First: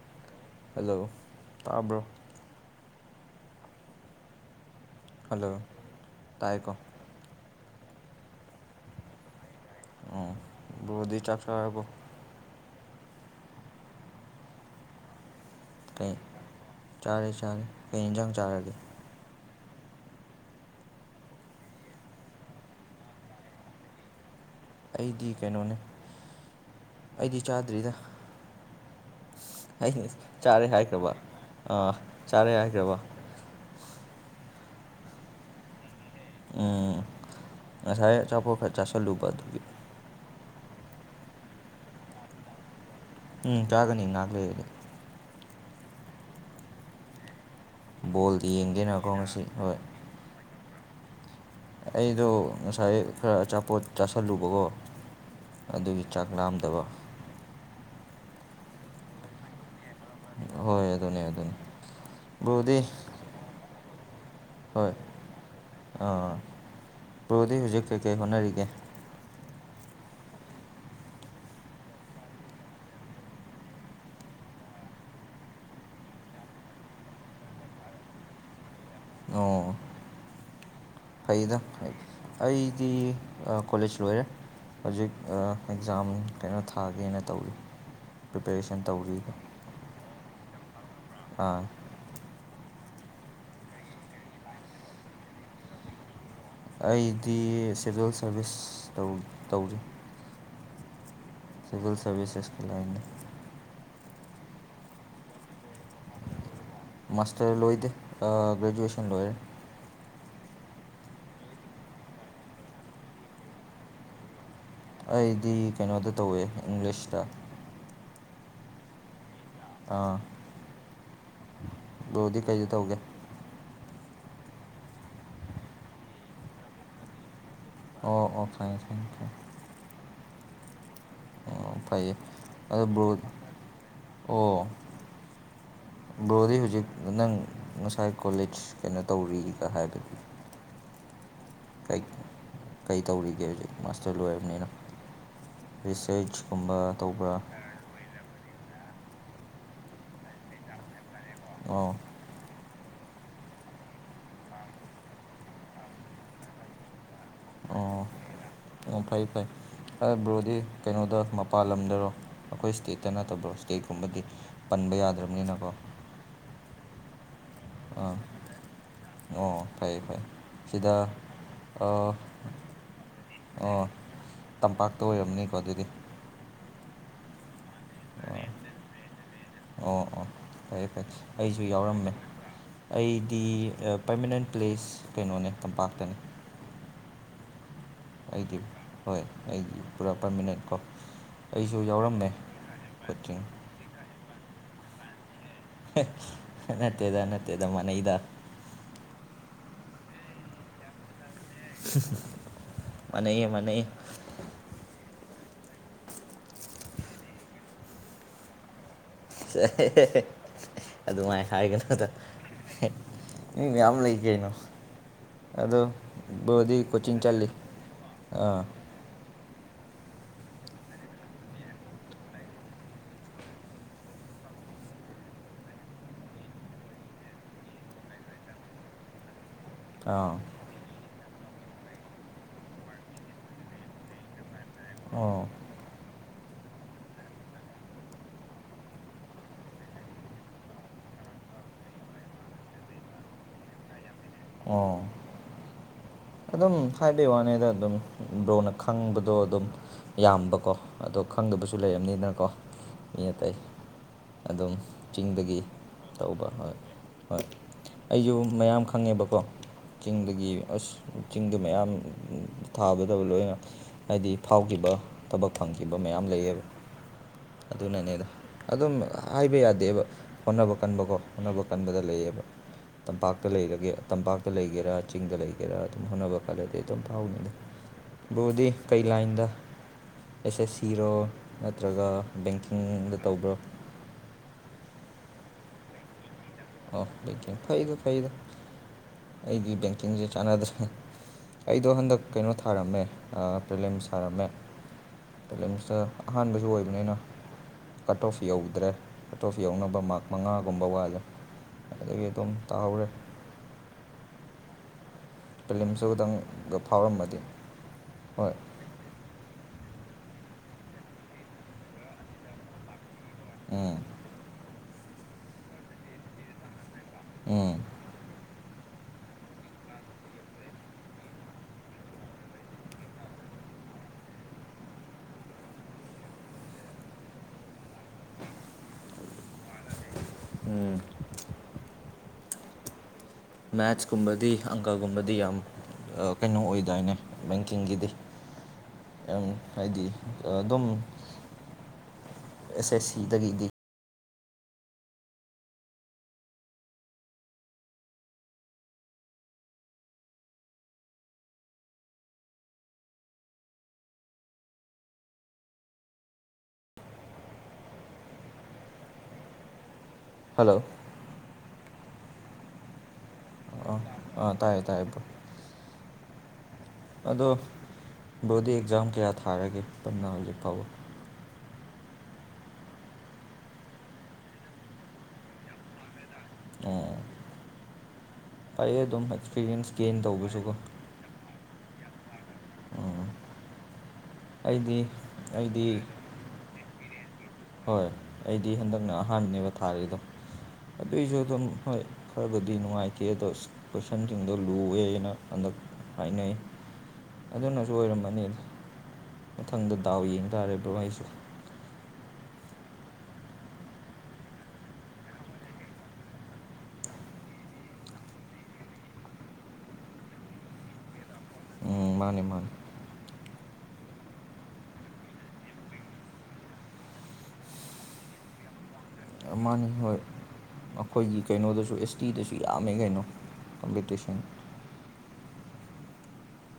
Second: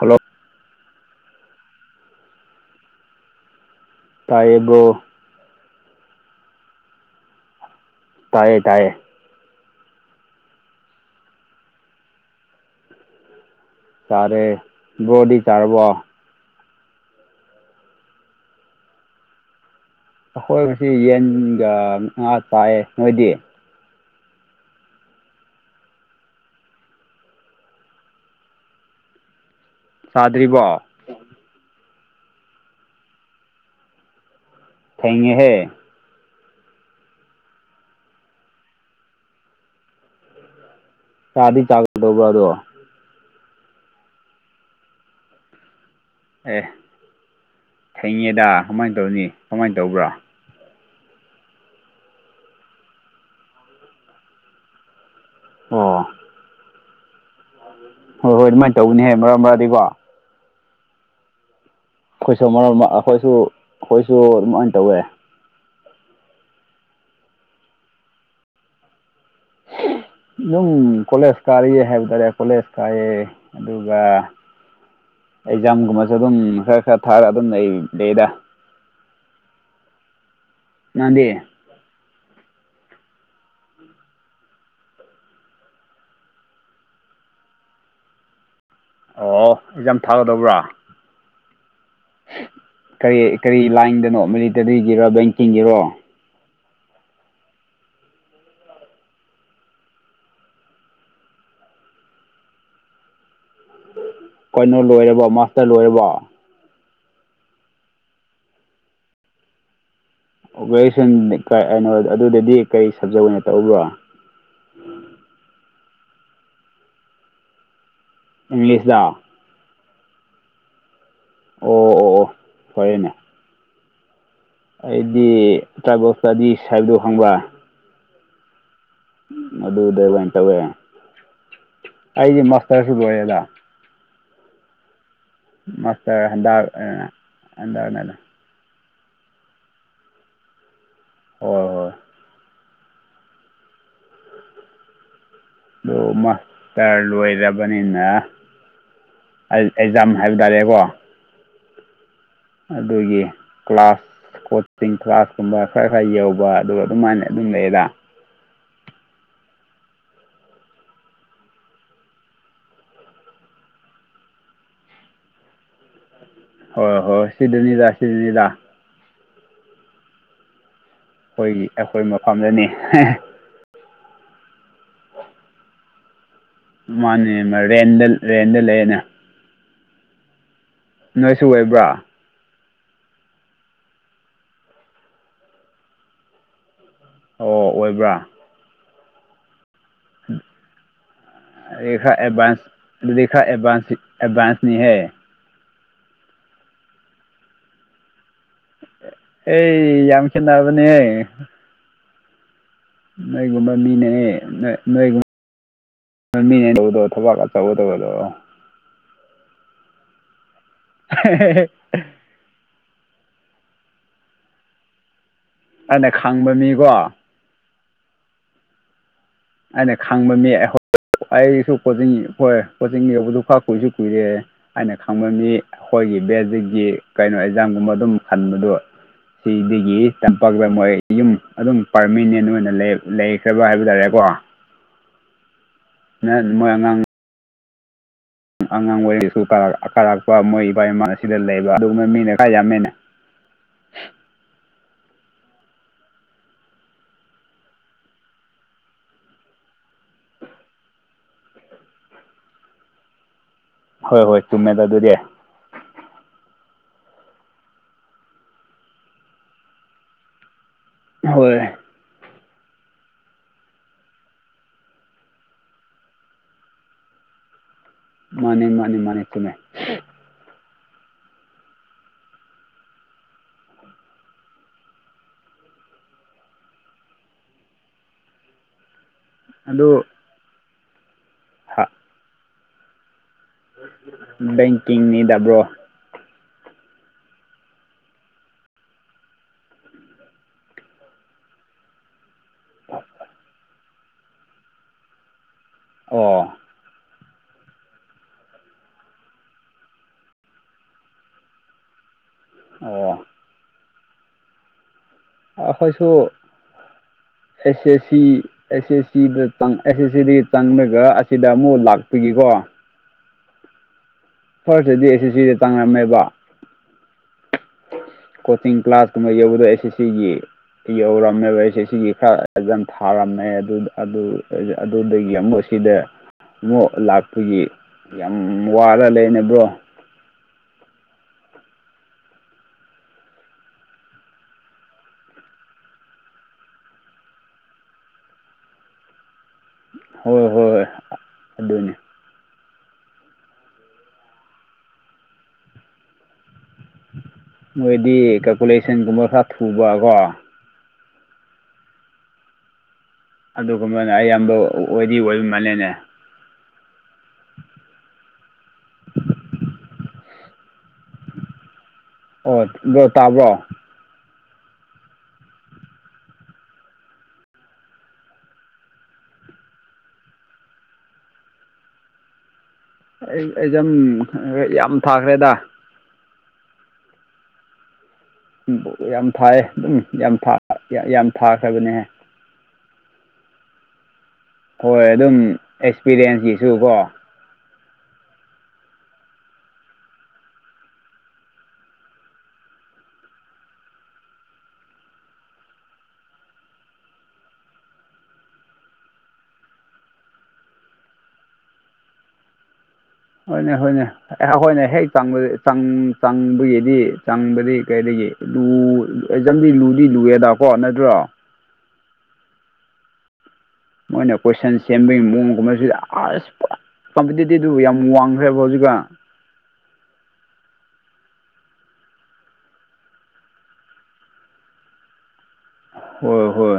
hello hello ꯇꯥꯕ꯭ꯔꯣ ꯇꯥꯏꯌꯦ bro hello ꯇꯥꯏꯀꯣ ꯇꯥꯏꯌꯦ ꯇꯥꯏꯌꯦ ꯑꯣ ꯕꯔꯣꯗꯤ ꯆꯥꯛ ꯆꯥꯔꯕꯣ ꯆꯥꯔꯦ ꯕꯔꯣꯗꯤ ꯆꯥꯔꯕꯣ ꯀꯩ ꯆꯥꯔꯦ ꯆꯥꯔꯦ ꯀꯩ ꯌꯦꯟꯖꯥꯡ ꯆꯥꯔꯒꯦ ꯑꯩꯈꯣꯏꯕꯨꯗꯤ ꯌꯦꯟꯒ ꯉꯥ ꯆꯥꯏꯌꯦ ꯅꯣꯏꯗꯤ ꯑꯩꯗꯤ ꯀꯩꯅꯣꯅꯦ ꯑꯩꯗꯤ ꯆꯥꯗ꯭ꯔꯤꯗ ꯍꯥꯏ ꯆꯥꯗ꯭ꯔꯤꯕꯣ ꯆꯥꯔꯦ ꯍꯥꯏꯈ꯭ꯔꯕꯣ ꯑꯥ ꯆꯥꯔꯦ ꯍꯥꯏꯈ꯭ꯔꯕꯣ ꯊꯦꯡꯉꯦꯍꯦ ꯎꯝ ꯉꯁꯥꯏ ꯑꯆꯥꯄꯣꯠ ꯈꯔ ꯆꯥꯁꯤꯜꯂꯨꯕ ꯑꯗꯨꯒꯤ ꯇꯥꯔꯗꯤ ꯆꯥꯒꯗꯧꯕ ꯑꯗꯣ ꯎꯝ ꯆꯥꯒꯅꯤ ꯉꯥꯛ ꯂꯩꯔꯗꯤ ꯑꯦ ꯊꯦꯡꯉꯦꯗ ꯕꯣꯜꯗꯤ ꯀꯃꯥꯏꯅ ꯌꯦꯡꯗꯦꯅꯀꯣ ꯇꯧꯅꯤ ꯉꯁꯤ ꯀꯃꯥꯏꯅ ꯍꯣꯏ ꯇꯧꯕ꯭ꯔꯣ ꯑꯩꯗꯣ ꯉꯁꯥꯏ ꯈꯔ ꯑꯆꯥꯄꯣꯠ ꯆꯥꯥꯁꯜꯂꯨꯕꯀꯣ ꯑꯣ ꯑꯗꯨꯒꯤ ꯆꯥꯛ ꯂꯥꯝꯗꯕ ꯍꯣꯏ ꯍꯣꯏ ꯑꯗꯨꯃꯥꯏꯅ ꯇꯧꯒꯅꯤ ꯍꯥꯏ ꯃꯔꯛ ꯃꯔꯛꯗꯤꯀꯣ ꯍꯣꯏ ꯑꯗꯨ ꯑꯗꯨꯅꯤ ꯑꯗꯨꯅꯤ ꯑꯩꯈꯣꯏꯁꯨ ꯑꯃꯔꯣꯝꯗ ꯑꯩꯈꯣꯏꯁꯨ ꯑꯩꯈꯣꯏꯁꯨ ꯑꯗꯨꯃꯥꯏꯅ ꯍꯣꯏ ꯇꯧꯋꯦ ꯑꯥ ꯕꯔꯣꯗꯤ ꯍꯧꯖꯤꯛ ꯀꯩꯀꯩ ꯍꯣꯠꯅꯔꯤꯒꯦ ꯑꯗꯨꯝ ꯀꯣꯂꯦꯖ ꯀꯥꯔꯤꯌꯦ ꯍꯥꯏꯕ ꯇꯔꯦ ꯀꯣꯂꯦꯖ ꯀꯥꯏꯑꯦ ꯑꯗꯨꯒ ꯑꯦꯛꯖꯥꯝꯒꯨꯝꯕꯁꯨ ꯑꯗꯨꯝ ꯈꯔ ꯈꯔ ꯊꯥꯔ ꯑꯗꯨꯝ ꯂꯩ ꯂꯩꯌꯦꯗ ꯑꯣ ꯅꯪꯗꯤ ꯐꯩꯗ ꯑꯩꯗꯤ ꯑ ꯀꯣꯂꯦꯖ ꯂꯣꯏꯔꯦ ꯍꯧꯖꯤꯛ ꯑ ꯑꯦꯛꯖꯥꯝ ꯀꯩꯅꯣ ꯊꯥꯒꯦꯅ ꯇꯧꯔꯤ ꯄ꯭ꯔꯤꯄꯦꯔꯦꯁꯟ ꯇꯧꯔꯤ ꯑꯣ ꯑꯦꯛꯖꯥꯝ ꯊꯥꯒꯗꯧꯕ꯭ꯔꯥ ꯑꯥ ꯀꯔꯤ ꯀꯔꯤ ꯂꯥꯏꯟꯗꯅꯣ ꯃꯤꯂꯤꯇꯔꯤꯒꯤꯔꯣ ꯕꯦꯡꯀꯤꯡꯒꯤꯔꯣ ꯑꯩꯗꯤ ꯁꯤꯕꯤꯜ ꯁꯥꯔꯚꯤꯁ ꯇꯧ ꯇꯧꯔꯤ ꯁꯤꯚꯜ ꯁꯔꯕꯤꯁꯦꯁꯀꯤ ꯂꯥꯏꯟ ꯗ ꯀꯩꯅꯣ ꯂꯣꯏꯔꯕ ꯃꯥꯁꯇꯔ ꯂꯣꯏꯔꯕ ꯃꯥꯥꯁꯇꯔ ꯂꯣꯏꯗꯦ ꯑ ꯒ꯭ꯔꯦꯖ꯭ꯋꯦꯁꯟ ꯂꯣꯏꯔꯦ ꯑꯣ ꯒ꯭ꯔꯦꯖ꯭ꯋꯦꯁꯟ [unintelligible] ꯑꯗꯨꯗꯗꯤ ꯀꯔꯤ ꯁꯞꯖꯦꯛ ꯑꯣꯏꯅ ꯇꯧꯕ꯭ꯔ ꯑꯩꯗꯤ ꯀꯩꯅꯣꯗ ꯇꯧꯋꯦ ꯏꯪꯂꯤꯁꯇ ꯏꯪꯂꯤꯁꯂꯥ ꯑꯥ ꯑꯣ ꯑꯣ ꯑꯣ ꯕ꯭ꯔꯣꯗꯤ ꯀꯩꯗ ꯇꯧꯒꯦ ꯐꯔꯦꯅꯦ ꯑꯩꯗꯤ ꯇ꯭ꯔꯥꯏꯕꯦꯜ ꯏꯁꯇꯗꯤꯁ ꯍꯥꯏꯕꯗꯨ ꯈꯪꯕ꯭ꯔ ꯑꯣ ꯑꯣ ꯈꯪꯉꯦ ꯈꯪꯉꯦ ꯈꯪꯉꯦ ꯑꯗꯨꯗ ꯑꯣꯏꯅ ꯇꯧꯋꯦ ꯑꯣ ꯐꯩꯌꯦ ꯑꯩꯗꯤ ꯑꯗꯣ ꯃꯥꯁꯇꯔꯁꯨ ꯕ꯭ꯔꯣ ꯂꯣꯏꯔꯦꯗ ꯑꯣ ꯃꯥꯁꯇꯔ ꯕ꯭ꯔꯣꯗꯤ ꯍꯟꯗꯛ ꯍꯨꯖꯤꯛ ꯅꯪ ꯉꯁꯥꯏ ꯍꯟꯗꯛꯅꯗ ꯀꯣꯂꯦꯖ ꯀꯩꯅꯣ ꯇꯧꯔꯤꯒ ꯍꯥꯏ [unintelligible] ꯍꯣꯏ ꯍꯣꯏ ꯀꯩ ꯀꯩ ꯇꯧꯔꯤꯒꯦ ꯍꯧꯖꯤꯛ ꯃꯥꯁꯇꯔ ꯂꯣꯏꯔꯝꯅꯤꯅ ꯔꯤꯆꯦꯁꯀꯨꯝꯕ ꯇꯧꯕ꯭ꯔ ꯕꯅꯤꯅ [unintelligible] ꯑꯦꯛꯖꯥꯝ ꯍꯥꯏꯕ ꯇꯥꯔꯦꯀꯣ ꯑꯣ ꯑꯗꯨꯒꯤ ꯀ꯭ꯂꯥꯁ ꯀꯣꯆꯤꯡ ꯀ꯭ꯂꯥꯁ ꯀꯨꯝꯕ ꯈꯔ ꯈꯔ ꯌꯧꯕ ꯑꯗꯨꯒ ꯑꯗꯨꯝꯃꯥꯏꯅ ꯑꯗꯨꯝ ꯂꯩꯗ ꯑꯣ ꯑꯣ ꯐꯩ ꯐꯩ [unintelligible] ꯕ꯭ꯔꯣꯗꯤ ꯀꯩꯅꯣꯗ ꯃꯄꯥꯟ ꯂꯝꯗꯔꯣ ꯑꯈꯣꯏ ꯁ꯭ꯇꯦꯠꯇ ꯅꯠꯇꯕ꯭ꯔꯣ ꯁ꯭ꯇꯦꯠꯀꯨꯝꯕꯗꯤ ꯄꯟꯕ ꯌꯥꯗ꯭ꯔꯞꯅꯤꯅꯀꯣ ꯍꯣꯏ ꯍꯣꯏ ꯁꯤꯗꯅꯤꯗ ꯑꯥ ꯁꯤꯗꯅꯤꯗ ꯑꯣ ꯐꯩ ꯐꯩ ꯁꯤꯗ ꯑꯩꯈꯣꯏꯒꯤ ꯑꯩꯈꯣꯏ ꯑꯣ ꯃꯐꯝꯗꯅꯦ ꯍꯦꯍꯦ ꯑꯣ ꯇꯝꯄꯥꯛꯇ ꯑꯣꯏꯔꯝꯅꯤꯀꯣ ꯑꯗꯨꯗꯤ ꯃꯥꯅꯦ [unintelligible] ꯔꯦꯟꯗ ꯔꯦꯟꯗ ꯂꯩꯌꯦꯅꯦ ꯑꯣ ꯑꯣ ꯐꯩꯌꯦ ꯐꯩꯌꯦ ꯅꯣꯏꯁꯨ ꯑꯩꯖꯨ ꯑꯣꯏꯕ꯭ꯔꯥ ꯌꯥꯎꯔꯝꯃꯦ ꯑꯩꯗꯤ [unintelligible] ꯄꯔꯃꯅꯦꯟ ꯄ꯭ꯂꯦꯁ ꯀꯩꯅꯣꯅꯦ ꯇꯝꯄꯥꯛꯇꯅꯦ ꯑꯣ ꯑꯣꯏꯕ꯭ꯔ ꯑꯩꯗꯤ ꯍꯣꯏ ꯑꯩꯗꯤ ꯄꯨꯔꯥ ꯄꯔꯃꯤꯅꯦꯟ ꯀꯣ ꯑꯩꯁꯨ ꯌꯥꯎꯔꯝꯃꯦ ꯀꯣꯆꯤꯡ [unintelligible] ꯑꯦꯠꯕꯥꯟꯁꯅꯤꯍꯦ ꯑꯦ ꯅꯠꯇꯦꯗ ꯅꯠꯇꯦꯗ ꯃꯥꯟꯅꯩꯗ ꯑꯦ ꯌꯥꯝ ꯈꯦꯠꯅꯕꯅꯤꯍꯦ [unintelligible] ꯃꯥꯟꯅꯩꯌꯦ ꯅꯣꯏꯒꯨꯝꯕ ꯃꯥꯟꯅꯩꯌꯦ ꯃꯤꯅꯦꯍꯦ ꯅꫭꯏ ꯅꯣꯏꯒꯨꯝ [unintelligible] ꯊꯕꯛ ꯑꯆꯧꯕ ꯇꯧꯕꯗꯣ [unintelligible] ꯑꯗꯨꯝꯃꯥꯏ ꯍꯥꯏꯒꯅꯨꯗ [unintelligible] ꯃꯤ ꯃꯌꯥꯝ ꯂꯩ ꯀꯩꯅꯣ ꯑꯗꯣ ꯑꯩꯅ ꯈꯪꯕ ꯕ꯭ꯔꫭꯗꯤ ꯃꯤꯀꯣ ꯀꯣꯆꯤꯡ ꯆꯠꯂꯤ ꯑꯥ ꯑꯩꯅ ꯈꯪꯕ ꯃꯤ [unintelligible] ꯑꯩꯁꯨ ꯀꯣꯆꯤꯡ ꯍꯣꯏ ꯀꯣꯆꯤꯡ ꯌꯧꯕꯗꯨ ꯈ ꯀꯨꯏꯁꯨ ꯀꯨꯏꯔꯦ ꯑꯩꯅ ꯈꯪꯕ ꯃꯤ ꯑꯈꯣꯏꯒꯤ ꯕꯦꯖꯤꯛꯀꯤ ꯀꯩꯅꯣ ꯑꯦꯛꯖꯥꯝꯒꯨꯝꯕ ꯑꯗꯨꯝ ꯈꯟꯕꯗꯨ [unintelligible] ꯒꯤ ꯑꯥ ꯇꯝꯄꯥꯛꯇ ꯃꯣꯏ ꯌꯨꯝ ꯑꯗꯨꯝ ꯄꯥꯔꯃꯤꯅꯦꯟ ꯑꯣꯏꯅ ꯂꯩ ꯂꯩꯈ꯭ꯔꯕ ꯍꯥꯏꯕ ꯇꯥꯔꯦꯀꯣ ꯑꯣ [unintelligible] ꯃꯣꯏ ꯑꯉꯥꯡ ꯑꯉꯥꯡ ꯑꯣꯏꯔꯁꯨ ꯀꯥꯔ ꯀꯥꯔꯛꯄ ꯃꯣꯏ ꯏꯄꯥ ꯏꯃꯥꯅ ꯑꯁꯤꯗ ꯂꯩꯕ ꯑꯗꯨꯒꯨꯝꯕ ꯃꯤꯅ ꯈꯥ ꯌꯥꯝꯃꯤꯅꯦ ꯑꯣ ꯑꯗꯨꯝ ꯍꯥꯏꯕꯩ ꯋꯥꯅꯤꯗ ꯑꯗꯨꯝ ꯕ꯭ꯔꯣꯅ ꯈꯪꯕꯗꯣ ꯑꯗꯨꯝ ꯏꯌꯥꯝꯕꯀꯣ ꯑꯗꯣ ꯈꯪꯗꯕꯁꯨ ꯂꯩꯔꯝꯅꯤꯅꯀꯣ ꯃꯤ ꯑꯇꯩ ꯍꯣꯏ ꯍꯣꯏ ꯑꯗꯨꯝ ꯆꯨꯝꯃꯦꯗ ꯑꯗꯨꯗꯤ ꯆꯤꯡꯗꯥꯒꯤ ꯇꯧꯕ ꯍꯣꯏ ꯍꯣꯏ ꯑꯩꯖꯨ ꯃꯌꯥꯝ ꯈꯪꯉꯦꯕꯀꯣ ꯆꯤꯡꯗꯥꯒꯤ ꯑꯁ ꯆꯤꯡꯗ ꯍꯣꯏ ꯃꯌꯥꯝ ꯊꯥꯒꯥꯗꯕ ꯂꯣꯏꯅ ꯍꯥꯏꯗꯤ ꯐꯥꯎꯒꯤꯕ ꯊꯕꯛ ꯐꯪꯈꯤꯕ ꯃꯌꯥꯝ ꯂꯩꯌꯦꯕ ꯑꯗꯨꯅꯅꯦꯗ ꯃꯥꯅꯤ ꯑꯗꯨꯝ ꯃꯥꯅꯤ ꯃꯥꯅꯤ ꯆꯨꯝꯃꯦ ꯍꯥꯏꯕ ꯌꯥꯗꯦꯕ ꯍꯣꯠꯅꯕ ꯀꯟꯕꯀꯣ ꯍꯣꯠꯅꯕ ꯀꯟꯕꯗ ꯂꯩꯌꯦꯕ ꯇꯝꯄꯥꯛꯇꯥ ꯂꯩꯔꯒꯦ ꯇꯝꯄꯥꯛꯇꯥ ꯂꯩꯒꯦꯔꯥ ꯆꯤꯡꯗ ꯂꯩ ꯒꯦꯔꯥ ꯑꯗꯨꯝ ꯍꯣꯠꯅꯕ ꯀꯜꯂꯗꯤ ꯑꯗꯨꯝ ꯐꯥꯎꯒꯅꯤꯗꯥ ꯕ꯭ꯔꯣꯗꯤ ꯀꯩ ꯂꯥꯏꯟꯗꯥ ꯑꯗꯨ ꯑꯦꯁ ꯑꯦꯁ ꯁꯤꯔꯣ ꯅꯠꯇ꯭ꯔꯥꯒ ꯕꯦꯡꯀꯤꯡꯗꯥ ꯇꯧꯕ꯭ꯔꯣ ꯕꯦꯡꯀꯤꯡꯅꯤꯗꯥ ꯕ꯭ꯔꯣ ꯑꯣ ꯕꯦꯡꯀꯤꯡ ꯐꯩ ꯑꯗꯣ ꯐꯩꯗꯣ ꯑꯩꯗꯤ ꯕꯦꯡꯀꯤꯡꯖꯦ ꯆꯥꯟꯅꯗ꯭ꯔꯦ ꯑꯩꯗꯣ ꯍꯟꯗꯛ ꯀꯩꯅꯣ ꯊꯥꯔꯝꯃꯦ ꯑꯥ ꯄ꯭ꯔꯤꯂꯤꯝꯁ ꯊꯥꯔꯝꯃꯦ [unintelligible] ꯁꯥ ꯑꯣ ꯑꯍꯥꯟꯕꯩꯁꯨ ꯑꯣꯏꯕꯅꯤꯅ ꯀꯠ ꯑꯣꯐ ꯌꯧꯗ꯭ꯔꯦ ꯀꯠ ꯑꯣꯐ ꯌꯧꯅꯕ ꯃꯥꯔꯛ ꯃꯉꯥꯒꯨꯝꯕ ꯋꯥꯠꯂꯦ ꯑꯗꯨꯒꯤ ꯑꯗꯨꯝ ꯇꯥꯍꯧꯔꯦ ꯑꯣ ꯑꯥ ꯑꯈꯣꯏꯁꯨ ꯄ꯭ꯔꯤꯂꯤꯝꯁꯁꯨ ꯈꯤꯇꯪꯒ ꯐꯥꯎꯔꯝꯃꯗꯤ ꯑꯦꯁ ꯑꯦꯁ ꯁꯤ ꯍꯣꯏ ꯑꯦꯁꯦꯁ ꯁꯤꯗ ꯇꯪ ꯑꯦꯁ ꯑꯦꯁ ꯁꯤꯗꯒꯤ ꯆꯪꯔꯒꯥ ꯑꯁꯤꯗ ꯑꯃꯨꯛ ꯂꯥꯛꯄꯤꯒꯤꯀꯣ ꯎꯝ ꯐꯔꯁ꯭ꯠꯇꯥꯗꯤ ꯑꯦꯁ ꯑꯦꯁ ꯁꯤꯗ ꯆꯪꯔꯝꯃꯦꯕ ꯎꯝ ꯀꯣꯆꯤꯡ ꯀ꯭ꯂꯥꯁ ꯀꯨꯝꯕ ꯌꯧꯕꯗꯣ ꯑꯦꯁ ꯑꯦꯁ ꯁꯤꯒꯤ ꯌꯧꯔꯝꯃꯦꯕ ꯑꯦꯁ ꯑꯦꯁ ꯁꯤꯒꯤ ꯈꯔ ꯑꯦꯛꯖꯥꯝ ꯊꯥꯔꯝꯃꯦ ꯑꯗꯨꯗ ꯑꯗꯨ ꯑꯗꯨꯗꯒꯤ ꯑꯃꯨꯛ ꯁꯤꯗꯥ ꯑꯃꯨꯛ ꯂꯥꯛꯄꯒꯤ ꯌꯥꯝ ꯋꯥꯔ ꯂꯩꯅꯦ ꯕ꯭ꯔꯣ ꯎꯝ ꯃꯦꯠꯁꯀꯨꯝꯕꯗꯤ ꯑꯪꯀꯥꯒꯨꯝꯕꯗꯤ ꯌꯥꯝ ꯑꯥ ꯀꯩꯅꯣ ꯑꯣꯏꯗꯥꯏꯅꯦ ꯕꯦꯡꯀꯤꯡꯒꯤꯗꯤ [inaudible] ꯌꯥꯝ ꯍꯥꯏꯗꯤ ꯍꯣꯏ ꯍꯣꯏ ꯑꯗꯨꯝ ꯑꯗꯨꯅꯤ ꯑꯦꯁ ꯑꯦꯁ ꯁꯤꯗꯥꯒꯤꯗꯤ ꯃꯣꯏꯗꯤ ꯀꯜꯀꯨꯂꯦꯁꯟꯒꯨꯝꯕ ꯈꯔ ꯊꯨꯕ ꯒꯣ ꯑꯗꯨꯒꯨꯝꯕꯅ ꯑꯌꯥꯝꯕ ꯑꯣꯏꯗꯤ ꯑꯣꯏꯕ ꯃꯥꯜꯂꯦꯅꯦ [inaudible] ꯍꯜꯂꯣ ꯑꯣ ꯕ꯭ꯔꯣ ꯇꯥꯕ꯭ꯔꯣ ꯑꯥ ꯑꯥ ꯑꯥ ꯇꯥꯏꯌꯦ ꯇꯥꯏꯌꯦ ꯕ꯭ꯔꯣ ꯑꯗꯣ ꯕ꯭ꯔꯣꯗꯤ ꯑꯦꯛꯖꯥꯝ ꯀꯌꯥ ꯊꯥꯔꯒꯦ ꯄꯨꯟꯅ ꯍꯧꯖꯤꯛ ꯐꯥꯎꯕ ꯑꯩ ꯑꯦꯛꯖꯥꯝ ꯍꯥ ꯌꯥꯝ ꯊꯥꯈ꯭ꯔꯦꯗ ꯑꯣ ꯎꯝ ꯐꯩꯌꯦ ꯌꯥꯝ ꯑꯗꯨꯝ ꯊꯥꯏꯌꯦ ꯑꯦꯛꯁꯄꯤꯔꯤꯌꯦꯟꯁ ꯑꯗꯨꯝ ꯒꯦꯟ ꯌꯥꯝ ꯊꯥ ꯇꯧꯕꯁꯨꯀꯣ ꯌꯥ ꯌꯥꯝ ꯊꯥꯈ꯭ꯔꯥꯕꯅꯦꯍꯦ ꯎꯝ ꯍꯣꯏ ꯑꯩꯗꯤ ꯑꯗꯨꯝ ꯑꯩꯗꯤ ꯑꯦꯛꯁꯄꯤꯔꯤꯌꯦꯟꯁꯀꯤꯁꯨ ꯒꯣ ꯍꯣꯏ ꯑꯩꯗꯤ ꯍꯟꯗꯛꯅ ꯑꯍꯥꯟꯕꯅꯦꯕ ꯊꯥꯔꯤꯗꯣ ꯑꯗꯨꯏꯁꯨ ꯑꯗꯨꯝ ꯍꯣꯏ ꯈꯔꯕꯨꯗꯤ ꯅꯨꯡꯉꯥꯏꯇꯦ ꯑꯗꯣ ꯀꯣꯏꯁꯟꯁꯤꯡꯗꯣ ꯂꯨꯋꯦꯅ ꯍꯟꯗꯛ ꯍꯥꯏꯅꯩ ꯑꯗꯨꯅꯖꯨ ꯑꯣꯏꯔꯝꯃꯅꯤꯅꯦ ꯃꯊꯪꯗ ꯗꯥꯎ ꯌꯦꯡ ꯇꯥ ꯕ꯭ꯔꯣ ꯑꯩꯁꯨ ꯍꯣꯏꯅꯦ ꯍꯣꯏꯅꯦ ꯑꯦ ꯑꯩꯈꯣꯏꯅ ꯍꯦꯛ ꯆꯪꯕ ꯆꯪ ꯆꯪꯕꯒꯤꯗꯤ ꯆꯪꯕꯗꯤ ꯀꯩꯗꯒꯤ ꯂꯨ ꯑꯦꯛꯖꯥꯝꯗꯤ ꯂꯨꯗꯤ ꯂꯨꯑꯦꯗꯀꯣ ꯅꯠꯇ꯭ꯔꯣ ꯎꯝ ꯃꯥꯅꯦ ꯃꯥꯅꯦ ꯃꯣꯏꯅ ꯀꯣꯏꯁꯟ ꯁꯦꯝꯕꯒꯤ ꯃꯑꯣꯡꯒꯨꯝꯕꯁꯤ ꯑꯁ ꯄꯨꯔꯥ ꯀꯝꯄꯤꯇꯤꯇꯤꯚꯗꯨ ꯌꯥꯝ ꯋꯥꯡꯈ꯭ꯔꯦꯕ ꯍꯧꯖꯤꯛꯀꯥꯟ ꯃꯥꯅꯦ ꯍꯣꯏ ꯑꯩꯈꯣꯏꯒꯤ ꯀꯩꯅꯣꯗꯨꯁꯨ ꯑꯦꯁ ꯇꯤꯗꯁꯨ ꯌꯥꯝꯃꯦ ꯀꯩꯅꯣ ꯀꯝꯄꯤꯇꯤꯁꯟ ꯍꯣꯏ ꯍꯣꯏ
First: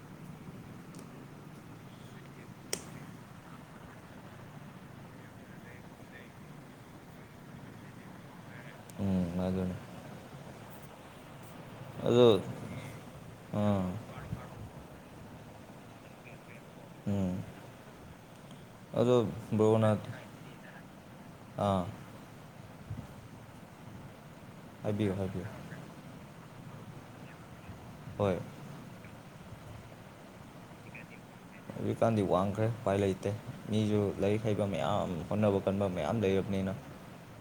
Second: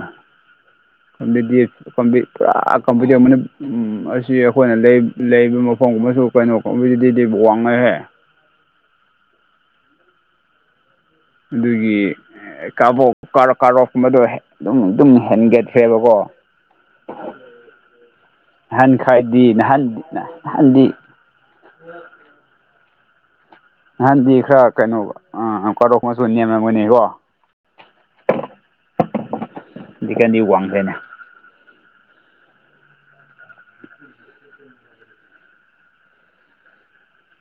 ꯍꯟꯗꯛꯇꯤ ꯀꯝꯄꯤ ꯄꯨꯔꯥ ꯀꯝꯄꯤꯇꯤꯞ ꯎꯝ ꯑꯁꯤ ꯑꯩꯈꯣꯏꯅ ꯂꯩ ꯂꯩꯕ ꯃꯐꯝꯒꯨꯝꯕꯁꯨ ꯀꯩꯅꯣ ꯀꯣꯟꯄꯦꯇꯦꯇꯤꯚ ꯋꯥꯡꯉꯦꯍꯦ ꯎꯝ ꯑꯗꯨꯅꯦ ꯑꯗꯨꯒꯤ ꯑꯗꯣ ꯀꯥꯕꯣꯞ ꯀꯥꯔꯣ ꯀꯥꯔꯣ ꯑꯥ ꯒꯨꯝꯕꯗꯣ ꯍꯦꯛ ꯑꯗꯨꯝ ꯑꯗꯨꯝ ꯍꯦꯟꯒꯠꯈ꯭ꯔꯦꯕꯀꯣ ꯎꯝ ꯑꯍꯟ ꯑꯗꯣ ꯈꯔꯗꯤ ꯕ꯭ꯔꯣꯅ ꯅꯍꯥꯟꯅ ꯅꯍꯥꯟꯗꯤ ꯑꯥ ꯑꯍꯥꯟꯗꯤ ꯈꯔ ꯀꯩꯅꯣ ꯍꯥꯏꯕꯤꯌꯨ ꯍꯥꯏꯕꯤꯌꯨ ꯑꯥ ꯀꯠꯑꯣꯐ ꯀꯨꯝꯕꯁꯨ ꯅꯦꯝꯃꯝꯒꯅꯤꯀꯣ ꯍꯣꯏ ꯍꯧꯖꯤꯛꯀꯟꯗꯤ ꯋꯥꯡꯈ꯭ꯔꯦꯅ ꯍꯧꯖꯤꯛꯀꯥꯟꯗꯤ ꯋꯥꯡꯈ꯭ꯔꯦ ꯎꯄꯥꯏ ꯂꯩꯇꯦ ꯃꯤꯖꯨ ꯂꯥꯏꯔꯤꯛ ꯍꯩꯕ ꯃꯌꯥꯝ ꯍꯣꯠꯅꯕ ꯀꯟꯕ ꯃꯌꯥꯝ ꯂꯩꯔꯕꯅꯤꯅ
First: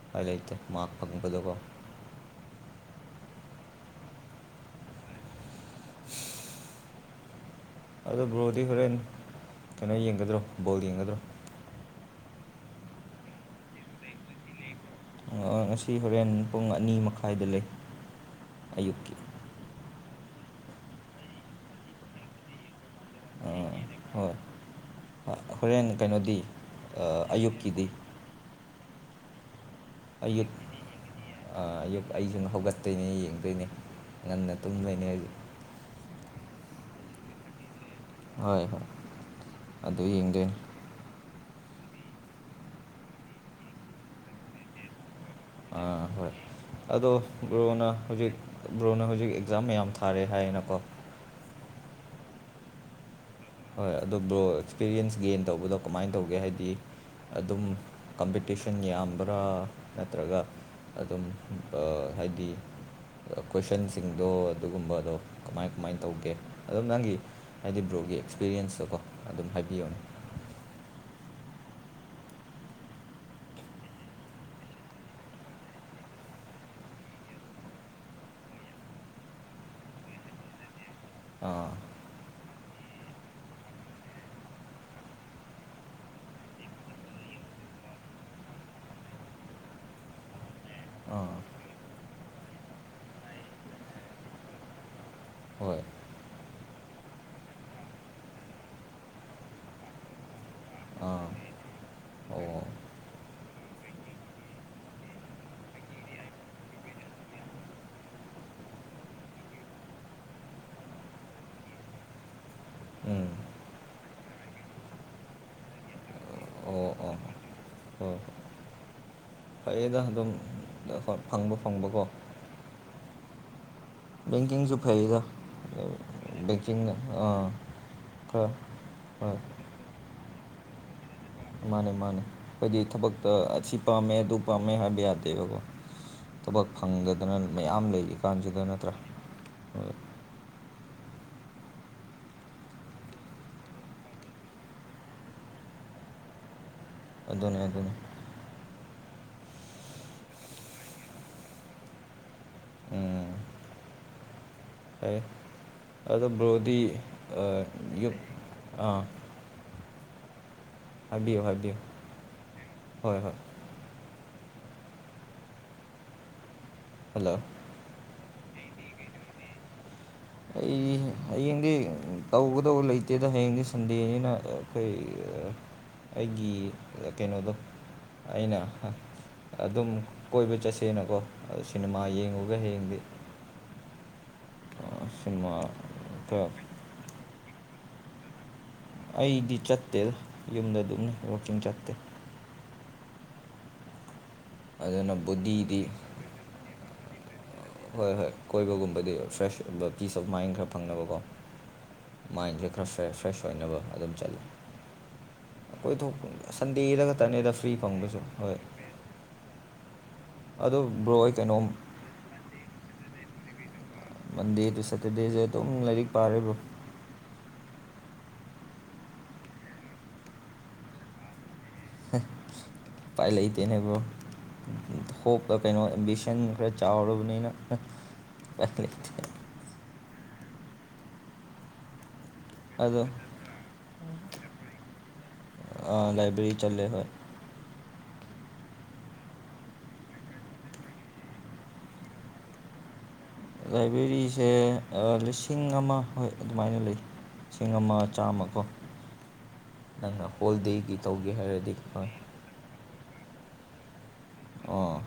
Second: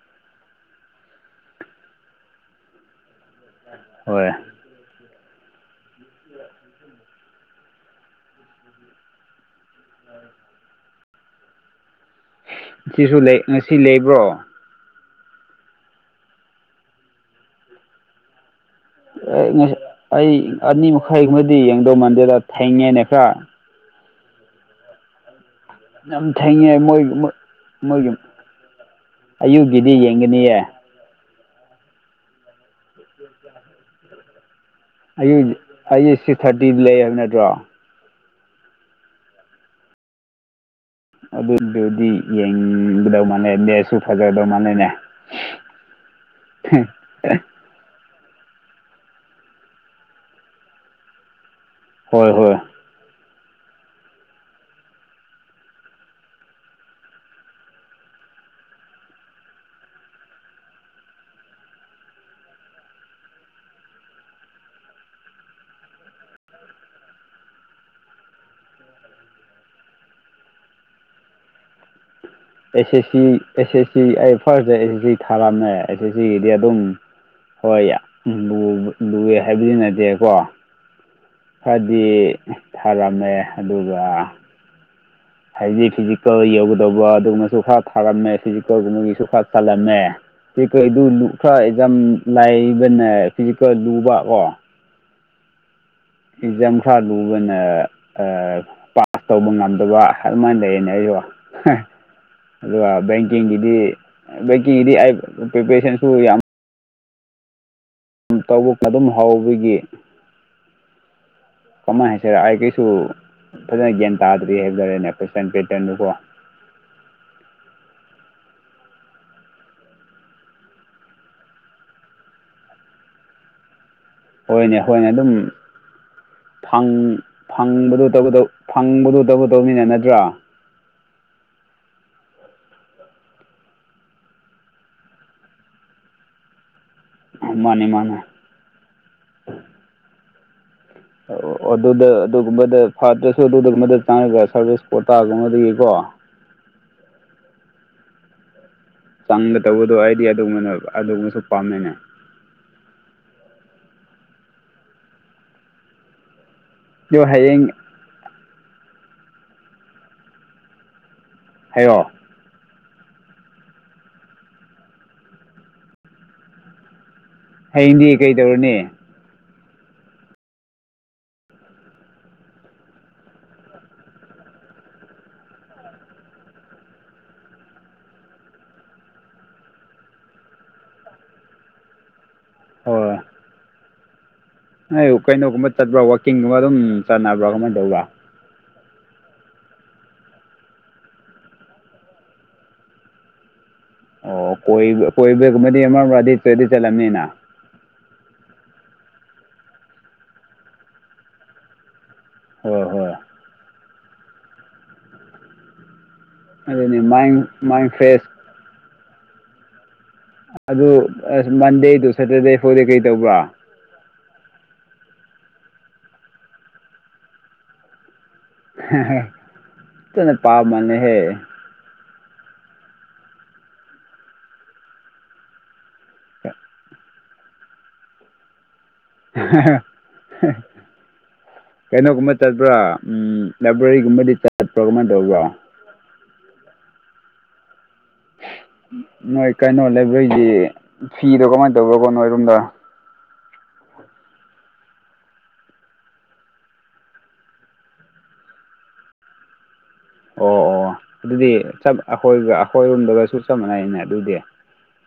ꯎꯄꯥꯏ ꯂꯩꯇꯦ ꯃꯔꯛ ꯄꯪꯕꯗꯀꯣ ꯍꯣꯏ ꯑꯗꯣ ꯕ꯭ꯔꯣꯗꯤ ꯍꯣꯔꯦꯟ ꯀꯩꯅꯣ ꯌꯦꯡꯒꯗ꯭ꯔꯣ ꯕꯣꯜ ꯌꯦꯡꯒꯗ꯭ꯔꯣ ꯁꯤꯁꯨ ꯂꯩ ꯉꯁꯤ ꯂꯩꯕ꯭ꯔꯣ ꯉꯁꯤ ꯍꯣꯔꯦꯟ ꯄꯨꯡ ꯑꯅꯤ ꯃꯈꯥꯏꯗ ꯂꯩ ꯑꯌꯨꯛꯀꯤ ꯑꯦ ꯉꯁꯤ ꯑꯩ ꯑꯅꯤ ꯃꯈꯥꯏ ꯒꯨꯝꯕꯗꯤ ꯌꯦꯡꯗꯧ ꯃꯥꯟꯗꯦꯗ ꯊꯦꯡꯉꯦꯅꯦ ꯈꯔ ꯎꯝ ꯍꯣꯏ ꯍꯣꯔꯦꯟ ꯌꯥꯝ ꯀꯩꯅꯣꯗꯤ ꯊꯦꯡꯉꯦ ꯃꯣꯏ ꯑꯥ ꯑꯌꯨꯛꯀꯤꯗꯤ ꯃꯣꯏꯒꯤ ꯑꯌꯨꯛꯀꯤꯗꯤ ꯌꯦꯡꯒꯅꯤꯌꯦ ꯑꯥ ꯑꯌꯨꯛ ꯑꯩꯖꯨ ꯍꯧꯒꯠꯇꯣꯏꯅꯦ ꯌꯦꯡꯗꯣꯏꯅꯦ ꯉꯟꯅ ꯇꯨꯝꯗꯣꯏꯅꯦ ꯑꯩꯖꯨ ꯑꯩꯖꯦ ꯁꯤꯛꯁ ꯊꯥꯔꯇꯤꯗ ꯂꯩꯌꯦ ꯍꯥꯏꯕ ꯅꯠꯇ꯭ꯔꯣ ꯍꯣꯏ ꯍꯣꯏ ꯑꯗꯥ ꯌꯦꯡꯗꯣꯏꯅꯦ ꯑꯗꯨꯗꯨꯗꯤ ꯌꯦꯡꯒꯗꯧꯕ ꯃꯥꯜꯂꯦ ꯅꯦꯠꯁꯨ ꯐꯁꯖꯗꯧ ꯃꯥꯜꯂꯦꯅꯦ ꯑꯥ ꯍꯣꯏ ꯑꯗꯣ ꯕ꯭ꯔꯣꯅ ꯍꯧꯖꯤꯛ ꯕ꯭ꯔꯣꯅ ꯍꯧꯖꯤꯛ ꯑꯦꯛꯖꯥꯝ ꯃꯌꯥꯝ ꯊꯥꯔꯦ ꯍꯥꯏꯌꯦꯅꯀꯣ ꯍꯣꯏ ꯍꯣꯏ ꯍꯣꯏ ꯑꯗꯣ ꯕ꯭ꯔꯣ ꯑꯦꯛꯁꯄꯤꯔꯤꯌꯦꯟꯁ ꯒꯦꯟ ꯇꯧꯕꯗꯣ ꯀꯃꯥꯏꯅ ꯇꯧꯒꯦ ꯍꯥꯏꯗꯤ ꯑꯗꯨꯝ ꯀꯝꯄꯤꯇꯤꯁꯟ ꯌꯥꯝꯕ꯭ꯔꯥ ꯅꯠꯇ꯭ꯔꯒ ꯑꯗꯨꯝ ꯑꯥ ꯍꯥꯏꯗꯤ ꯀꯣꯏꯁꯟꯁꯤꯡꯗꯣ ꯑꯗꯨꯒꯨꯝꯕꯗꯣ ꯀꯃꯥꯏ ꯀꯃꯥꯏꯅ ꯇꯧꯒꯦ ꯑꯗꯨꯝ ꯅꯪꯒꯤ ꯍꯥꯏꯗꯤ ꯕ꯭ꯔꯣꯒꯤ ꯑꯦꯛꯁꯄꯤꯔꯤꯌꯦꯟꯁꯇꯀꯣ ꯑꯗꯨꯝ ꯍꯥꯏꯕꯤꯌꯣꯅꯦ ꯑꯦꯁ S C S S C ꯑꯩ ꯐꯥ꯭ꯔꯁꯇ ꯑꯦꯁ ꯑꯦꯁ ꯁꯤ ꯊꯥꯔꯝꯃꯦ ꯑꯦꯁ ꯑꯦꯁ ꯁꯤ ꯒꯤꯗꯤ ꯑꯗꯨꯝ ꯍꯣꯏ ꯌꯥꯝ ꯂꯨ ꯂꯨꯌꯦ ꯍꯥꯏꯕꯗꯤ ꯅꯠꯇꯦꯀꯣ ꯑꯥ ꯈꯔꯗꯤ ꯊꯥꯔꯝꯃꯦ ꯑꯗꯨꯒ ꯍꯥꯏꯗꯤ ꯐꯤꯖꯤꯀꯦꯜ ꯌꯧꯒꯗꯧꯕ ꯑꯗꯨꯒꯨꯝꯕꯁꯨ ꯈꯔ ꯊꯥꯔꯝꯃꯦ ꯐꯤꯖꯤꯀꯦꯜꯒꯨꯝꯕꯒꯤꯁꯨ ꯈꯔ ꯆꯜꯂꯝꯃꯦ ꯐꯤꯖꯤꯀꯦꯜ ꯗꯨ ꯂꯨ ꯑꯥ ꯈꯔ ꯑꯦꯛꯖꯝ ꯂꯥꯏꯕꯅꯦ ꯐꯤꯖꯤꯀꯦꯜ ꯂꯨꯕ ꯀꯣ ꯍꯣꯏ ꯑꯦꯛꯖꯥꯝ ꯈꯔ ꯂꯨꯕꯅ ꯑ ꯄꯥꯁ ꯇꯧꯕ ꯉꯝꯗꯕ ꯑꯗꯨꯃꯥꯏꯅ ꯂꯩꯌꯦꯅꯦ ꯑꯩꯖꯨ ꯑꯥ ꯍꯦ ꯑꯣ ꯑꯗꯨꯒ ꯕꯦꯡ ꯕꯦꯡꯒꯤꯗꯤ ꯕꯦꯡꯀꯤꯡꯒꯤꯗꯤ ꯑꯩ ꯄ꯭ꯔꯤꯄ꯭ꯔꯦꯁꯟꯁꯨ ꯌꯥꯝ ꯎꯝ ꯇꯧꯕ ꯑꯗꯨꯝ ꯍꯧꯕꯒꯤ ꯀꯃꯥꯏ ꯍꯥꯏꯁꯤꯔ ꯑꯩ ꯀꯩꯁꯨ ꯎꯝ ꯐꯖꯅ ꯒ꯭ꯌꯥꯟ ꯇꯥꯗ꯭ꯔꯤ ꯍꯥꯏꯇꯥꯔꯦꯅꯦ ꯀ꯭ꯋꯦꯁꯟ ꯄꯦꯇ꯭ꯔꯟꯗꯨꯀꯣ ꯑꯣ ꯑꯣ ꯍꯣꯏ ꯐꯩꯌꯦꯗ ꯑꯗꯨꯝ ꯑ ꯐꯪꯕ ꯐꯪꯕꯀꯣ ꯕꯦꯡꯀꯤꯡꯁꯨ ꯍꯣꯏꯅꯦ ꯍꯣꯏꯅꯦ ꯐꯩꯗ ꯑꯗꯨꯝ ꯐꯪ ꯕꯦꯡꯀꯤꯡꯅ ꯑꯥ ꯐꯪꯕꯗꯨ ꯇꯧꯒꯗꯧ ꯈꯔ ꯐꯪꯕꯗꯨ ꯍꯣꯏ ꯇꯧꯒꯇꯧꯅꯤꯅꯦ ꯅꯠꯇ꯭ꯔꯥ ꯃꯥꯅꯦ ꯃꯥꯅꯦ ꯍꯥꯏꯗꯤ ꯊꯕꯛꯇ ꯑꯁꯤ ꯄꯥꯝꯃꯦ ꯑꯗꯨ ꯄꯥꯝꯃꯦ ꯍꯥꯏꯕ ꯌꯥꯗꯦꯕꯀꯣ ꯊꯕꯛ ꯐꯪꯗꯗꯅ ꯃꯌꯥꯝ ꯃꯥꯅꯤ ꯂꯩꯔꯤ ꯃꯥꯅꯤ ꯀꯥꯟꯖꯤꯗ ꯅꯠꯇ꯭ꯔꯥ ꯍꯣꯏ ꯑꯣ ꯑꯗꯨꯗ ꯑꯗꯨꯒꯨꯝꯕꯗ ꯐꯠꯇ꯭ꯔꯁꯨ ꯑꯗꯨꯒꯨꯝꯕꯗ ꯆꯪꯉꯒ ꯁꯥꯔꯚꯤꯁ ꯀꯣꯇꯥ ꯒꯨꯝꯕꯗꯒꯤꯀꯣ ꯑꯗꯨꯅꯦ ꯑꯗꯨꯅꯦ ꯆꯪꯒꯗꯧꯕꯗꯣ ꯑꯩꯗꯤ ꯑꯗꯨꯒꯨꯝꯕꯅ ꯑꯗꯨꯒꯨꯝꯕꯁꯨ ꯄꯥꯝꯃꯦꯅꯦ ꯎꯝ ꯐꯩꯌꯦ ꯑꯗꯣ ꯕ꯭ꯔꯣꯗꯤ ꯑꯗꯣ ꯑ ꯍꯌꯦꯡ ꯌꯨꯝ ꯑꯥ ꯍꯥꯏꯕꯤꯌꯨ ꯍꯥꯏꯕꯤꯌꯨ ꯍꯥꯏꯌꯣ ꯍꯣꯏ ꯍꯣꯏ ꯍꯜꯂꯣ ꯍꯌꯦꯡꯗꯤ ꯀꯩꯗꯧꯔꯅꯤ ꯑꯩ ꯍꯌꯦꯡꯗꯤ ꯇꯧꯒꯗꯧꯕ ꯂꯩꯇꯦꯗ ꯍꯌꯦꯡꯗꯤ ꯁꯟꯗꯦꯅꯤꯅ ꯀꯩ ꯑꯩꯒꯤ ꯀꯩꯅꯣꯗꯣ ꯑꯩꯅ ꯑꯗꯨꯝ ꯀꯣꯏꯕ ꯆꯠꯁꯦꯅꯀꯣ ꯁꯤꯅꯦꯃꯥ ꯌꯦꯡꯉꯨꯒꯦ ꯍꯌꯦꯡꯗꯤ ꯅꯣꯢ ꯁꯤꯅꯦꯃꯥ ꯀꯩꯅꯣꯒꯨꯝꯕ ꯆꯠꯄ꯭ꯔꯥ ꯈꯔ ꯋꯥꯛꯀꯤꯡꯒꯨꯝꯕ ꯑꯗꯨꯝ ꯆꯥꯟꯅꯕ꯭ꯔꯥ ꯀꯃꯥꯏꯅ ꯇꯧꯕ꯭ꯔꯥ ꯑꯩꯗꯤ ꯆꯠꯇꯦꯗ ꯌꯨꯝꯗ ꯑꯗꯨꯝ ꯋꯥꯛꯀꯤꯡ ꯆꯠꯇꯦ ꯑꯣ ꯀꯣꯏ ꯑꯗꯨꯅ ꯀꯣꯏꯕꯒꯨꯝꯕꯗꯤ ꯕꯣꯗꯤꯗꯤ ꯑꯃꯗꯤ ꯆꯠꯂꯝꯅꯤꯅ ꯍꯣꯏ ꯍꯣꯏ ꯀꯣꯏꯕꯒꯨꯝꯕꯗꯤ ꯐ꯭ꯔꯦꯁꯨꯝꯕ ꯄꯤꯁ ꯑꯣꯐ ꯃꯥꯏꯟ ꯈꯔ ꯐꯪꯅꯕꯀꯣ ꯃꯥꯏꯟꯁꯦ ꯍꯣꯏ ꯈꯔ ꯍꯣꯏ ꯐꯦꯁ ꯐ꯭ꯔꯦꯁ ꯑꯣꯏꯅꯕ ꯑꯗꯨꯝ ꯆꯠꯂꯦ ꯀꯣꯏ ꯊꯣꯛꯄ ꯑꯗꯨꯅꯤ ꯁꯟꯗꯦꯗ ꯃꯥꯏꯟ ꯈꯛꯇꯅꯦꯗ ꯐ꯭ꯔꯤ ꯃꯥꯏꯟ ꯐꯪꯕꯁꯨ ꯐ꯭ꯔꯦꯁ ꯍꯣꯏ ꯑꯗꯨ ꯑꯗꯣ ꯕ꯭ꯔꯣ ꯑꯩ ꯑ ꯀꯩꯅꯣ ꯃꯟꯗꯦꯗꯨ ꯁꯦꯇꯔꯗꯦ ꯐꯥꯎꯗꯤ ꯀꯩ ꯇꯧꯕ꯭ꯔꯥ ꯃꯟꯗꯦ ꯇꯨ ꯁꯦꯇꯔꯗꯦꯁꯦ ꯑꯗꯨꯝ ꯂꯥꯏꯔꯤꯛ ꯄꯥꯔꯤꯕ꯭ꯔꯣ ꯀꯟꯅ ꯄꯥ ꯃꯟꯂꯦ ꯍꯦ ꯎꯄꯥꯏ ꯂꯩꯇꯦꯅꯦ ꯕ꯭ꯔꯣ ꯍꯣꯞ ꯀꯩꯅꯣ ꯑꯦꯝꯕꯤꯁꯟ ꯈꯔ ꯆꯥꯎꯔꯕꯅꯤꯅ [unintelligible] ꯀꯩꯅꯣꯒꯨꯝꯕ ꯆꯠꯄ꯭ꯔꯥ ꯑꯗꯣ ꯎꯝ ꯂꯥꯏꯕ꯭ꯔꯤꯒꯨꯝꯕꯗꯤ ꯆꯠꯄ꯭ꯔꯣ ꯀꯃꯥꯏꯟ ꯇꯧꯕ꯭ꯔꯣ ꯑ ꯂꯥꯏꯕꯦꯔꯤ ꯆꯠꯂꯦ ꯍꯣꯏ ꯅꯣꯏ ꯀꯩꯅꯣ ꯂꯩꯕ꯭ꯔꯦꯔꯤꯗꯤ ꯐꯤꯗꯣ ꯀꯃꯥꯏꯅ ꯇꯧꯕ꯭ꯔꯥ ꯀꯣ ꯅꯣꯏꯔꯣꯝꯗ ꯂꯥꯏꯕꯦꯔꯤꯁꯦ ꯂꯤꯁꯤꯡ ꯑꯃ ꯍꯣꯏ ꯑꯗꯨꯃꯥꯏꯅ ꯂꯩ ꯂꯤꯁꯤꯡ ꯑꯃ ꯆꯥꯝꯃꯀꯣ ꯑꯣ ꯑꯣ ꯇꯧꯒꯦ ꯑꯗꯨꯗꯤ ꯍꯥꯏꯔꯗꯤ ꯍꯣꯏ ꯑꯩꯈꯣꯏꯒ ꯑꯩꯈꯣꯏꯔꯣꯝꯗꯒꯁꯨ ꯆꯞ ꯃꯥꯟꯅꯩꯅꯦ ꯑꯗꯨꯗꯤ ꯑꯣ